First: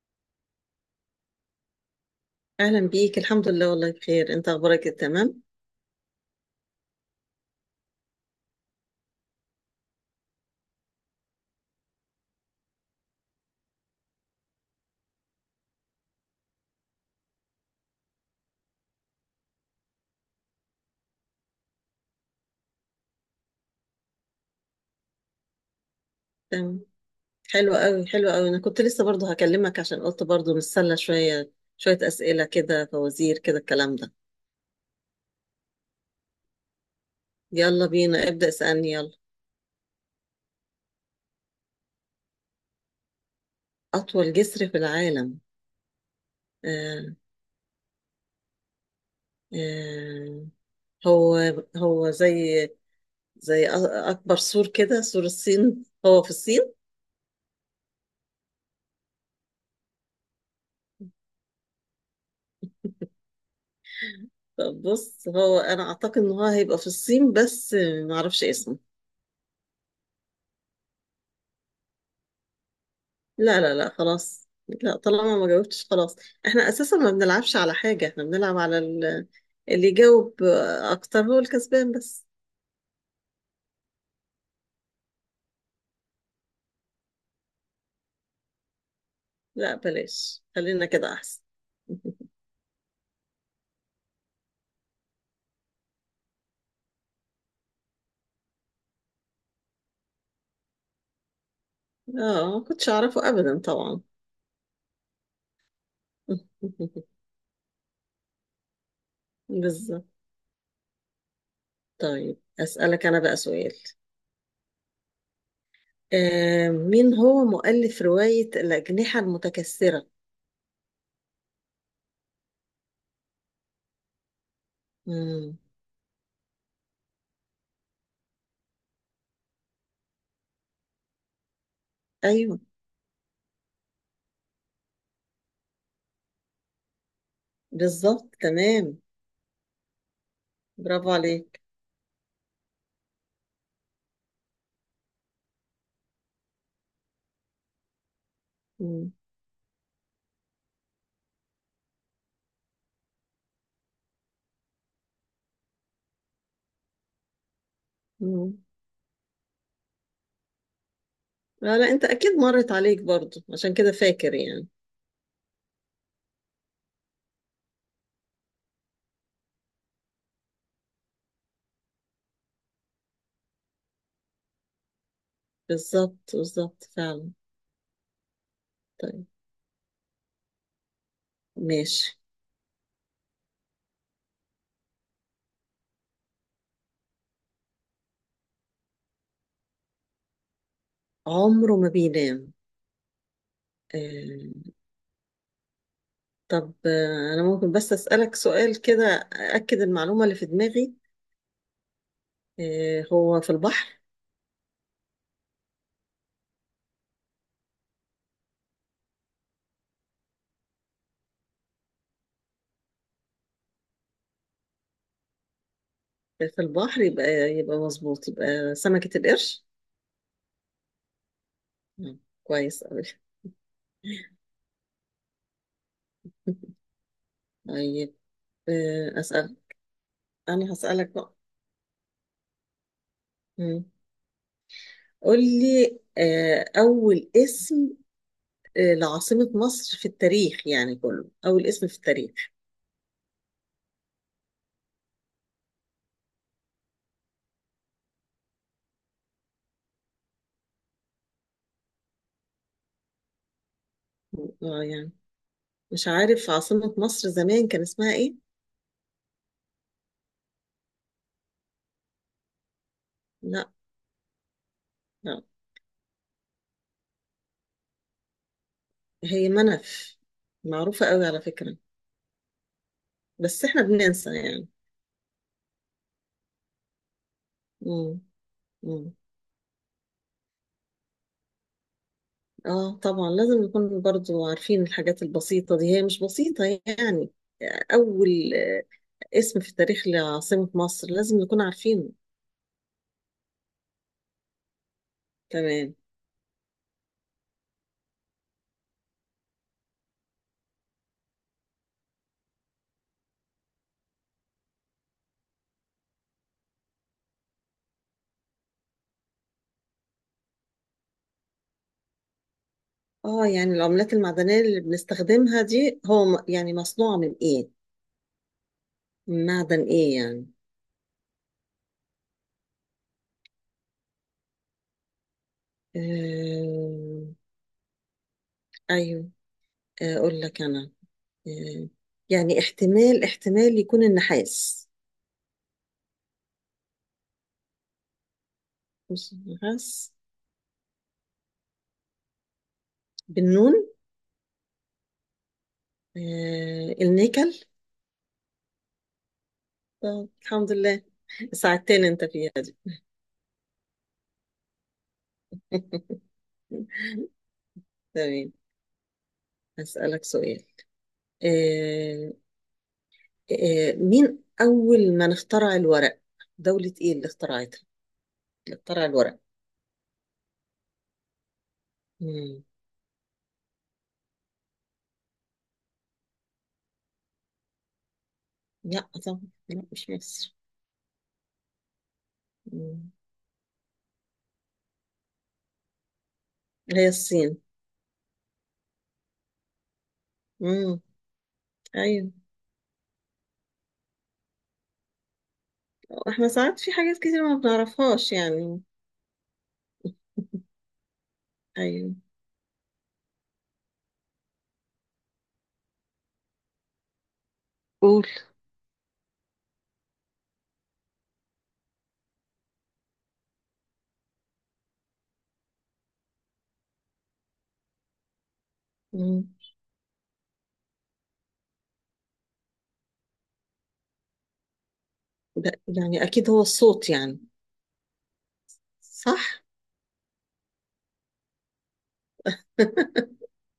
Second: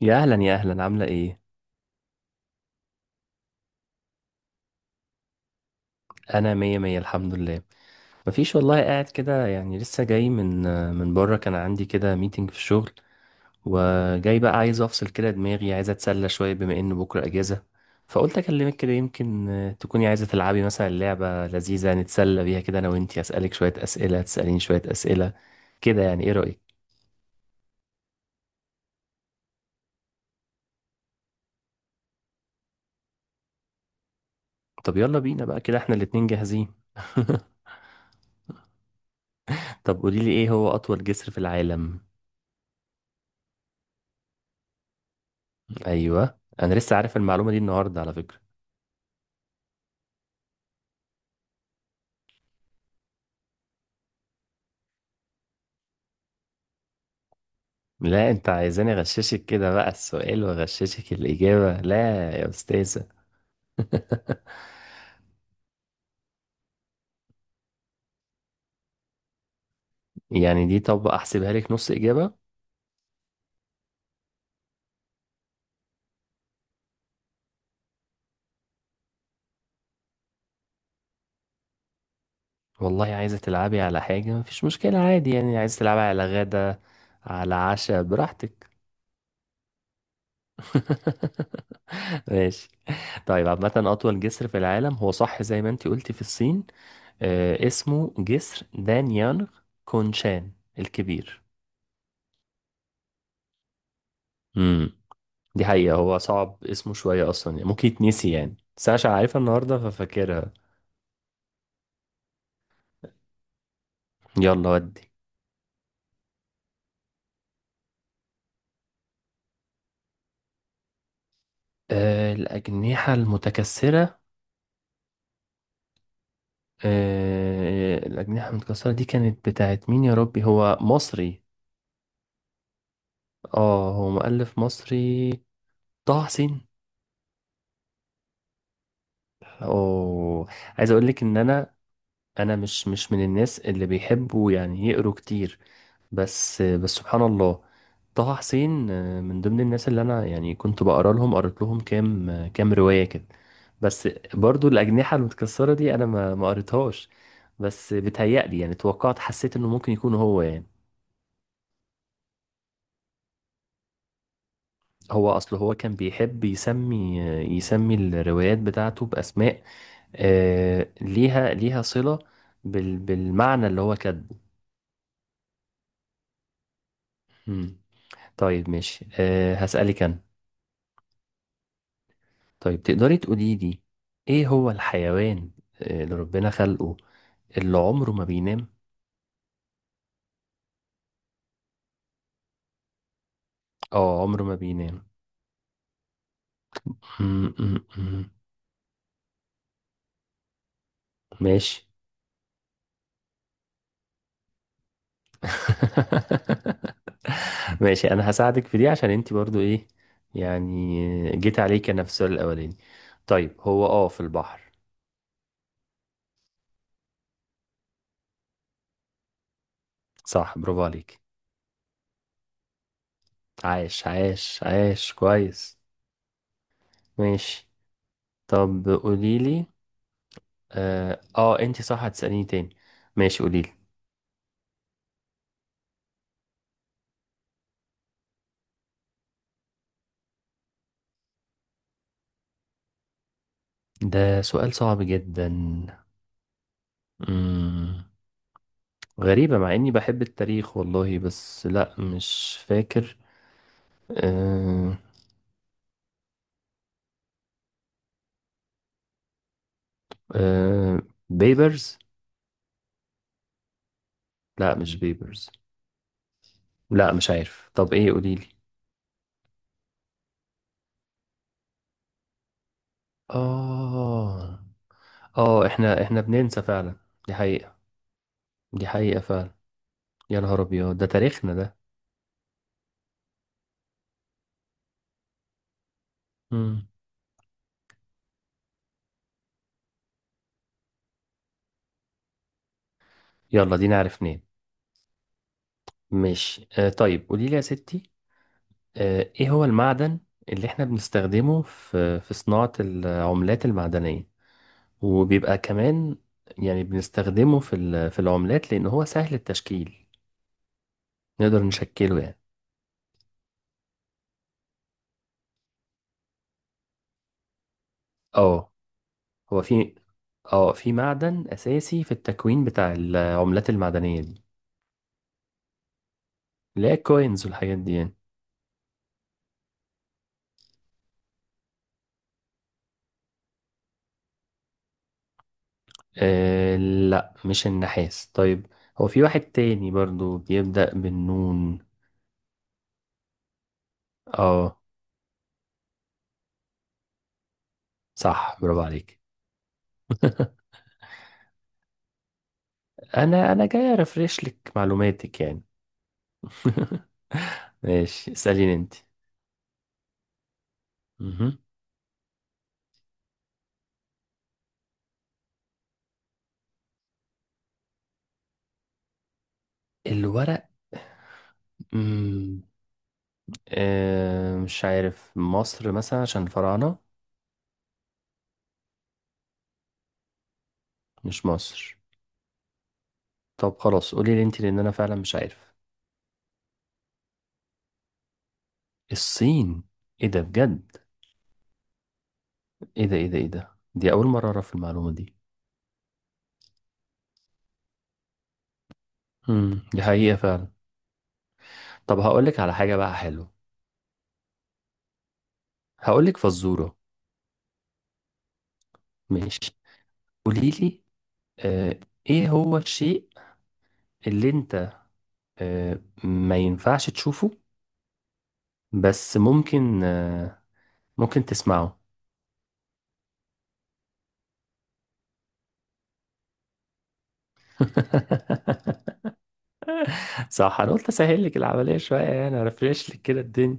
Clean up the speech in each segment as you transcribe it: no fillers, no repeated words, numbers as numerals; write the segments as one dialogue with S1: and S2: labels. S1: يا اهلا يا اهلا، عامله ايه؟
S2: أهلا بيك. الحمد لله والله بخير. أنت أخبارك إيه؟ تمام
S1: انا مية مية الحمد لله. مفيش والله، قاعد كده يعني لسه جاي من بره. كان عندي كده ميتنج في الشغل، وجاي بقى عايز افصل كده دماغي، عايز اتسلى شويه بما ان بكره اجازه. فقلت اكلمك كده، يمكن تكوني عايزه تلعبي مثلا لعبه لذيذه نتسلى بيها كده، انا وانتي اسالك شويه اسئله تساليني شويه اسئله كده. يعني ايه رايك؟
S2: تمام. حلو قوي حلو قوي. أنا كنت لسه برضو هكلمك عشان قلت برضو نتسلى شوية. شوية أسئلة كده، فوازير كده الكلام ده.
S1: طب يلا بينا بقى، كده احنا الاتنين جاهزين.
S2: يلا بينا، ابدأ اسألني يلا.
S1: طب قوليلي، ايه هو اطول جسر في العالم؟
S2: أطول جسر في العالم؟
S1: ايوه انا لسه عارف
S2: آه
S1: المعلومه دي النهارده على فكره.
S2: آه، هو هو زي أ- أكبر سور كده، سور الصين، هو في الصين.
S1: لا انت عايزاني اغششك كده بقى؟ السؤال واغششك الاجابه؟ لا يا استاذه.
S2: طب بص، هو أنا أعتقد إن هو هيبقى في الصين، بس معرفش اسمه.
S1: يعني دي، طب احسبها لك نص اجابه.
S2: لا لا لا، خلاص، لا طالما ما جاوبتش خلاص. احنا اساسا ما بنلعبش على حاجة، احنا بنلعب على اللي يجاوب اكتر هو الكسبان بس.
S1: والله عايزه تلعبي على حاجه مفيش مشكله عادي، يعني عايزه تلعبي على غدا، على عشاء، براحتك.
S2: لا بلاش، خلينا كده احسن.
S1: ماشي. طيب عامه، اطول جسر في العالم هو صح زي ما انت قلتي في الصين. آه اسمه جسر دانيانغ كونشان الكبير.
S2: اه، ما كنتش اعرفه ابدا طبعا.
S1: مم. دي حقيقة، هو صعب اسمه شوية أصلا يعني، ممكن يتنسي يعني، بس أنا عشان عارفها النهاردة
S2: بالظبط.
S1: ففاكرها.
S2: طيب اسألك انا بقى سؤال.
S1: يلا ودي.
S2: آه، مين هو مؤلف رواية الأجنحة المتكسرة؟
S1: آه الأجنحة المتكسرة.
S2: مم.
S1: آه الأجنحة المتكسرة دي كانت بتاعت مين يا ربي؟ هو مصري.
S2: ايوه
S1: اه هو مؤلف مصري، طه حسين.
S2: بالظبط تمام.
S1: أوه، عايز
S2: برافو
S1: أقولك إن
S2: عليك.
S1: أنا، أنا مش من الناس اللي بيحبوا يعني يقروا كتير. بس سبحان الله، طه حسين
S2: مم.
S1: من ضمن الناس اللي انا يعني كنت بقرا لهم، قريت لهم كام كام روايه كده. بس برضو الاجنحه المتكسره دي انا ما قريتهاش، بس
S2: مم.
S1: بتهيألي يعني توقعت، حسيت انه ممكن يكون هو يعني.
S2: لا لا، انت اكيد مرت عليك برضو عشان كده فاكر يعني.
S1: هو اصل هو كان بيحب يسمي يسمي الروايات بتاعته باسماء ليها صله بالمعنى اللي هو كاتبه.
S2: بالظبط بالظبط فعلا.
S1: مم. طيب ماشي،
S2: طيب
S1: هسألك انا.
S2: ماشي.
S1: طيب تقدري تقولي لي، ايه هو الحيوان اللي ربنا خلقه اللي عمره ما بينام؟
S2: عمره ما بينام؟
S1: اه عمره
S2: آه
S1: ما بينام.
S2: طب انا ممكن بس
S1: م.
S2: اسالك سؤال كده اكد المعلومه اللي في دماغي.
S1: ماشي.
S2: آه، هو في البحر؟
S1: ماشي، انا هساعدك في دي عشان انت برضو ايه، يعني جيت عليك انا في السؤال الاولاني. طيب هو اه في البحر.
S2: في البحر يبقى، يبقى مظبوط، يبقى سمكه القرش.
S1: صح، برافو عليك.
S2: مم، كويس قوي.
S1: عاش عاش عاش، كويس. ماشي.
S2: طيب
S1: طب
S2: اسال.
S1: قوليلي.
S2: انا هسالك
S1: اه,
S2: بقى.
S1: آه انت صح هتسأليني تاني. ماشي قوليلي.
S2: مم. قول لي اول اسم، لعاصمة مصر في التاريخ، يعني كله، أول اسم في التاريخ.
S1: ده سؤال صعب جدا. مم. غريبة مع إني بحب التاريخ والله، بس لأ مش فاكر.
S2: اه
S1: أه.
S2: يعني مش عارف عاصمة مصر زمان كان اسمها ايه؟
S1: أه بيبرز.
S2: لا.
S1: لأ مش
S2: لا.
S1: بيبرز. لأ مش عارف، طب إيه قوليلي.
S2: هي منف، معروفة قوي على فكرة. بس احنا بننسى
S1: آه.
S2: يعني.
S1: آه إحنا بننسى فعلا، دي حقيقة،
S2: مم.
S1: دي
S2: مم.
S1: حقيقة فعلا. يا نهار أبيض، ده تاريخنا ده.
S2: اه طبعا، لازم نكون برضو عارفين الحاجات البسيطة دي، هي مش بسيطة
S1: مم.
S2: يعني. أول اسم في التاريخ لعاصمة مصر لازم نكون عارفينه.
S1: يلا دي نعرف منين.
S2: تمام.
S1: ماشي أه، طيب قوليلي يا ستي، ايه هو المعدن اللي احنا بنستخدمه في صناعة العملات المعدنية؟ وبيبقى كمان يعني بنستخدمه في في العملات لان هو سهل التشكيل، نقدر نشكله يعني.
S2: اه يعني العملات المعدنية اللي بنستخدمها دي هو يعني مصنوعة من ايه؟
S1: اه هو
S2: معدن
S1: في،
S2: ايه يعني؟
S1: اه في معدن اساسي في التكوين بتاع العملات المعدنية دي، اللي هي
S2: آه...
S1: الكوينز والحاجات دي يعني.
S2: ايوه. آه، اقول لك انا. آه... يعني احتمال يكون النحاس.
S1: آه لا مش النحاس. طيب هو في
S2: مش
S1: واحد تاني
S2: النحاس؟
S1: برضو بيبدأ بالنون.
S2: بالنون؟
S1: اه
S2: النيكل.
S1: صح، برافو عليك.
S2: آه، الحمد لله، ساعدتني انت فيها دي.
S1: انا جاي ارفرش لك معلوماتك يعني. ماشي
S2: تمام،
S1: اساليني انت.
S2: هسألك سؤال.
S1: مهم.
S2: آه... مين اول من اخترع الورق؟ دولة ايه اللي اخترعتها اللي اخترع الورق؟
S1: الورق. مم.
S2: مم.
S1: آه مش عارف، مصر مثلا عشان الفراعنة.
S2: لا طبعا. لا مش مصر.
S1: مش مصر؟
S2: مم.
S1: طب خلاص قولي لي انت لان انا فعلا مش عارف.
S2: هي الصين.
S1: الصين. ايه ده بجد؟
S2: مم، ايوه.
S1: ايه ده، ايه ده، ايه ده، دي اول مرة اعرف المعلومة دي.
S2: احنا ساعات في حاجات كتير ما بنعرفهاش يعني.
S1: دي حقيقة فعلا.
S2: ايوه.
S1: طب هقول لك على حاجة بقى حلوة، هقول لك فزورة.
S2: قول.
S1: ماشي، قولي لي آه، ايه هو الشيء اللي انت آه، ما ينفعش تشوفه بس
S2: مم.
S1: ممكن ممكن تسمعه؟
S2: ده يعني اكيد هو الصوت يعني، صح؟
S1: صح، انا قلت اسهل لك العمليه شويه يعني ارفرش لك كده الدنيا.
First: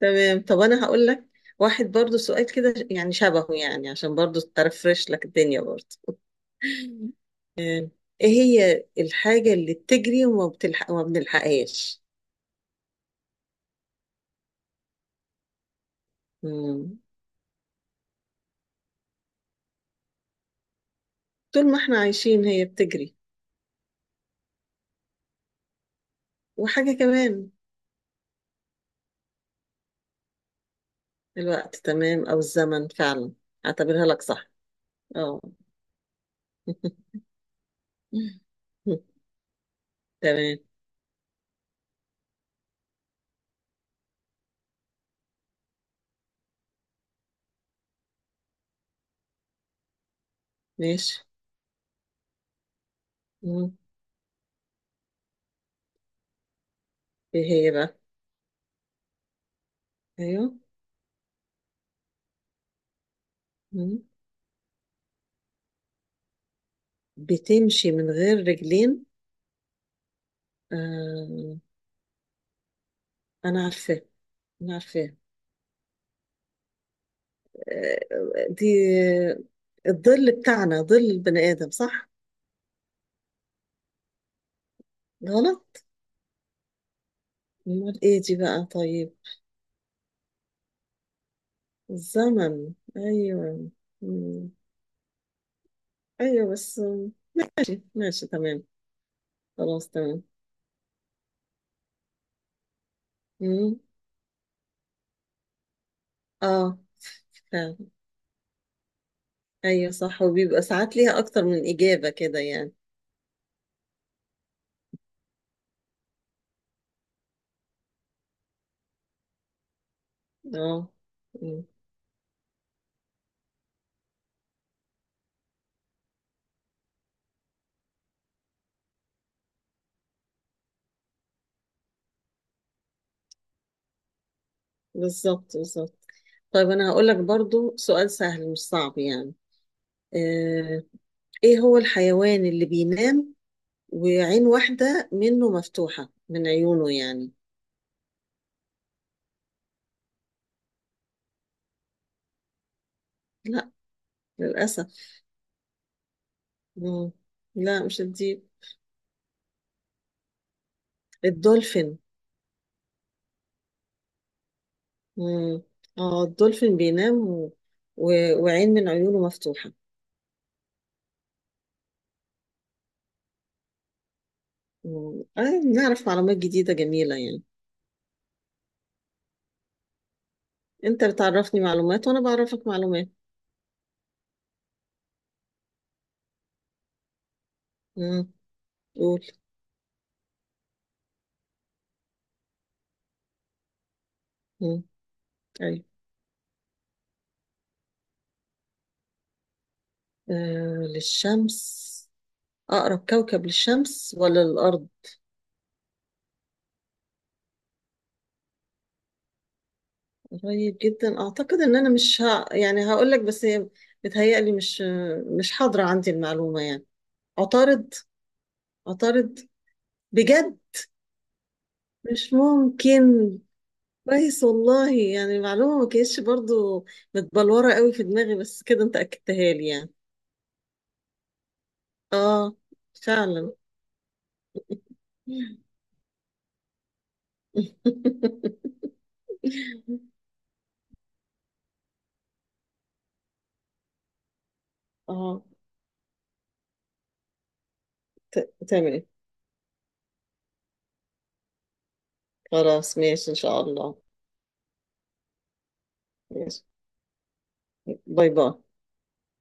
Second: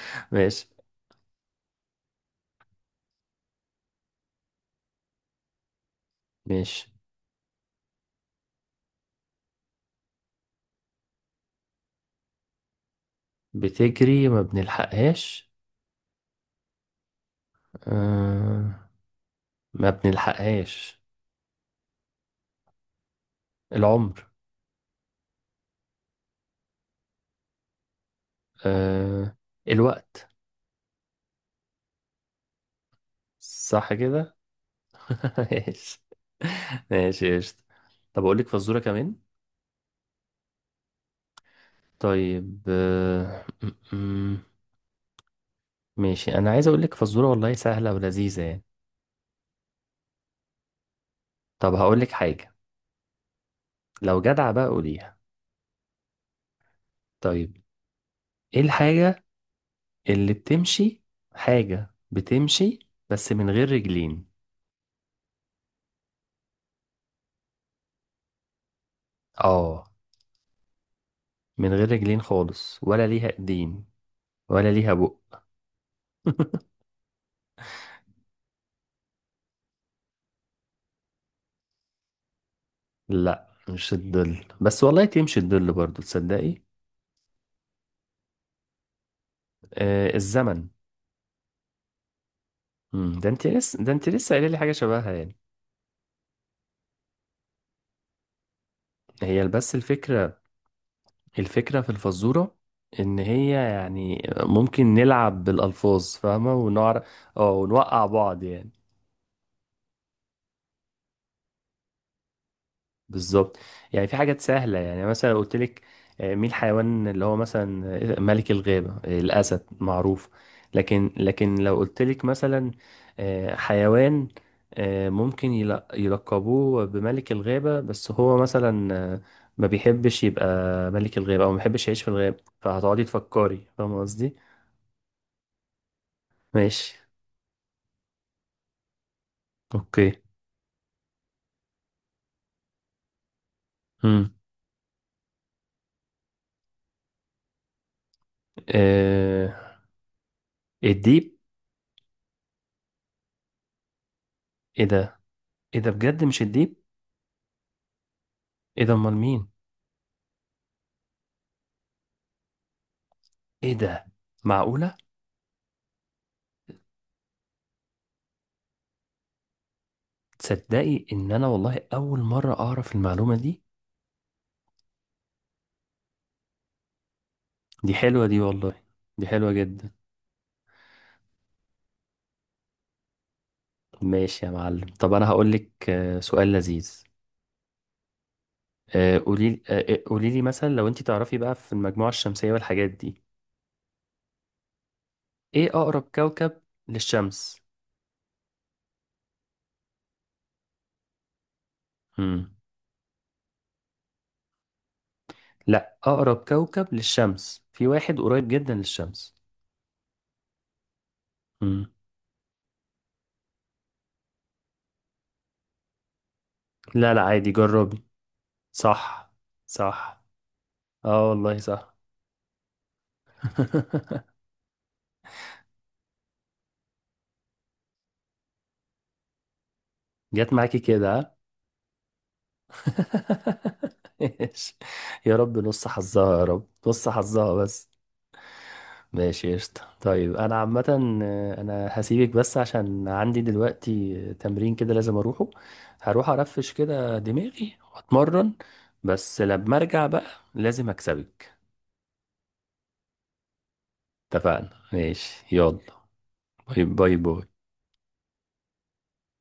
S2: تمام. طب
S1: ماشي
S2: انا هقول لك واحد برضو سؤال كده يعني شبهه، يعني عشان برضو ترفرش لك الدنيا برضو.
S1: ماشي.
S2: ايه هي الحاجة اللي بتجري وما بتلحق وما بنلحقهاش؟
S1: بتجري ما بنلحقهاش.
S2: مم.
S1: آه، ما بنلحقهاش.
S2: طول ما احنا عايشين هي بتجري.
S1: العمر.
S2: وحاجة كمان.
S1: آه، الوقت.
S2: الوقت، تمام، او الزمن فعلا.
S1: صح
S2: اعتبرها لك
S1: كده.
S2: صح. اه.
S1: ماشي، ماشي قشطة. طب اقول لك فزوره كمان.
S2: تمام.
S1: طيب ماشي، انا عايز اقول لك فزوره والله سهله ولذيذه يعني.
S2: ماشي.
S1: طب هقولك حاجة،
S2: مم.
S1: لو جدع بقى قوليها.
S2: ايه
S1: طيب
S2: هي بقى؟
S1: ايه الحاجة اللي
S2: ايوه.
S1: بتمشي، حاجة بتمشي بس من غير
S2: مم.
S1: رجلين؟
S2: بتمشي من غير رجلين؟
S1: اه
S2: آه.
S1: من غير رجلين خالص، ولا ليها
S2: انا
S1: ايدين
S2: عارفاه،
S1: ولا
S2: انا
S1: ليها
S2: عارفاه.
S1: بق.
S2: آه. دي الظل بتاعنا، ظل البني ادم، صح؟
S1: لا مش الظل، بس والله تمشي
S2: غلط؟
S1: الظل برضو تصدقي.
S2: امال ايه دي بقى طيب؟
S1: آه الزمن.
S2: الزمن،
S1: مم، ده انت
S2: ايوه.
S1: لسه ده انت لسه قايله
S2: مم،
S1: لي حاجة شبهها يعني.
S2: ايوه بس. ماشي ماشي تمام.
S1: هي بس
S2: خلاص تمام.
S1: الفكرة، الفكرة في الفزورة ان هي
S2: مم.
S1: يعني ممكن نلعب بالالفاظ، فاهمة؟
S2: اه
S1: ونعرف، اه
S2: فعلا.
S1: ونوقع بعض يعني.
S2: ايوه صح، وبيبقى ساعات ليها اكتر من اجابة كده يعني.
S1: بالظبط. يعني في حاجات سهلة، يعني مثلا قلت لك مين الحيوان اللي هو مثلا ملك الغابة؟ الأسد معروف.
S2: اه.
S1: لكن لو قلت لك مثلا حيوان ممكن يلقبوه بملك الغابة بس هو مثلا آه، ما بيحبش يبقى ملك الغابة أو ما بيحبش يعيش في الغابة، فهتقعدي تفكري، فاهمة قصدي؟
S2: بالظبط بالظبط. طيب انا
S1: ماشي،
S2: هقول لك برضو سؤال سهل مش صعب يعني.
S1: اوكي.
S2: آه، ايه هو الحيوان اللي بينام
S1: امم
S2: وعين واحدة منه مفتوحة، من عيونه يعني؟
S1: آه، الديب.
S2: لا،
S1: ايه
S2: للأسف.
S1: ده؟ ايه ده بجد، مش الديب؟
S2: مم. لا مش الديب.
S1: ايه ده امال مين؟
S2: الدولفين.
S1: ايه ده؟ معقولة؟
S2: مم، اه الدولفين بينام و... وعين من عيونه مفتوحة.
S1: تصدقي ان انا والله اول مره اعرف المعلومه دي.
S2: مم. آه، نعرف معلومات جديدة جميلة يعني.
S1: دي حلوه دي والله، دي حلوه جدا.
S2: انت بتعرفني معلومات وانا بعرفك معلومات.
S1: ماشي يا معلم. طب انا هقول لك سؤال لذيذ.
S2: مم. قول.
S1: قولي قولي لي مثلا، لو انت تعرفي بقى في المجموعه الشمسيه والحاجات دي،
S2: مم.
S1: ايه
S2: أيوة.
S1: اقرب كوكب للشمس؟
S2: آه، للشمس؟
S1: امم.
S2: أقرب كوكب للشمس ولا للأرض؟
S1: لا اقرب كوكب للشمس، في واحد قريب جدا للشمس.
S2: قريب جدا، أعتقد إن أنا
S1: امم.
S2: مش ها يعني هقول لك، بس هي بتهيألي مش حاضرة عندي المعلومة يعني.
S1: لا لا عادي،
S2: عطارد؟
S1: جربي. صح.
S2: عطارد؟
S1: صح.
S2: بجد؟
S1: اه والله صح.
S2: مش ممكن. كويس والله، يعني المعلومة ما كانتش برضو متبلورة قوي في دماغي، بس كده أنت أكدتها لي يعني.
S1: جت معاكي كده.
S2: آه، فعلا.
S1: ماشي، يا رب نص حظها، يا رب نص حظها بس. ماشي قشطة. طيب أنا عامة أنا هسيبك بس عشان عندي دلوقتي تمرين كده لازم
S2: آه.
S1: أروحه. هروح أرفش كده دماغي وأتمرن،
S2: ت- تمام.
S1: بس لما أرجع بقى لازم أكسبك.
S2: خلاص ماشي إن شاء الله.
S1: اتفقنا، ماشي يلا.
S2: ماشي.
S1: باي باي باي.
S2: باي باي.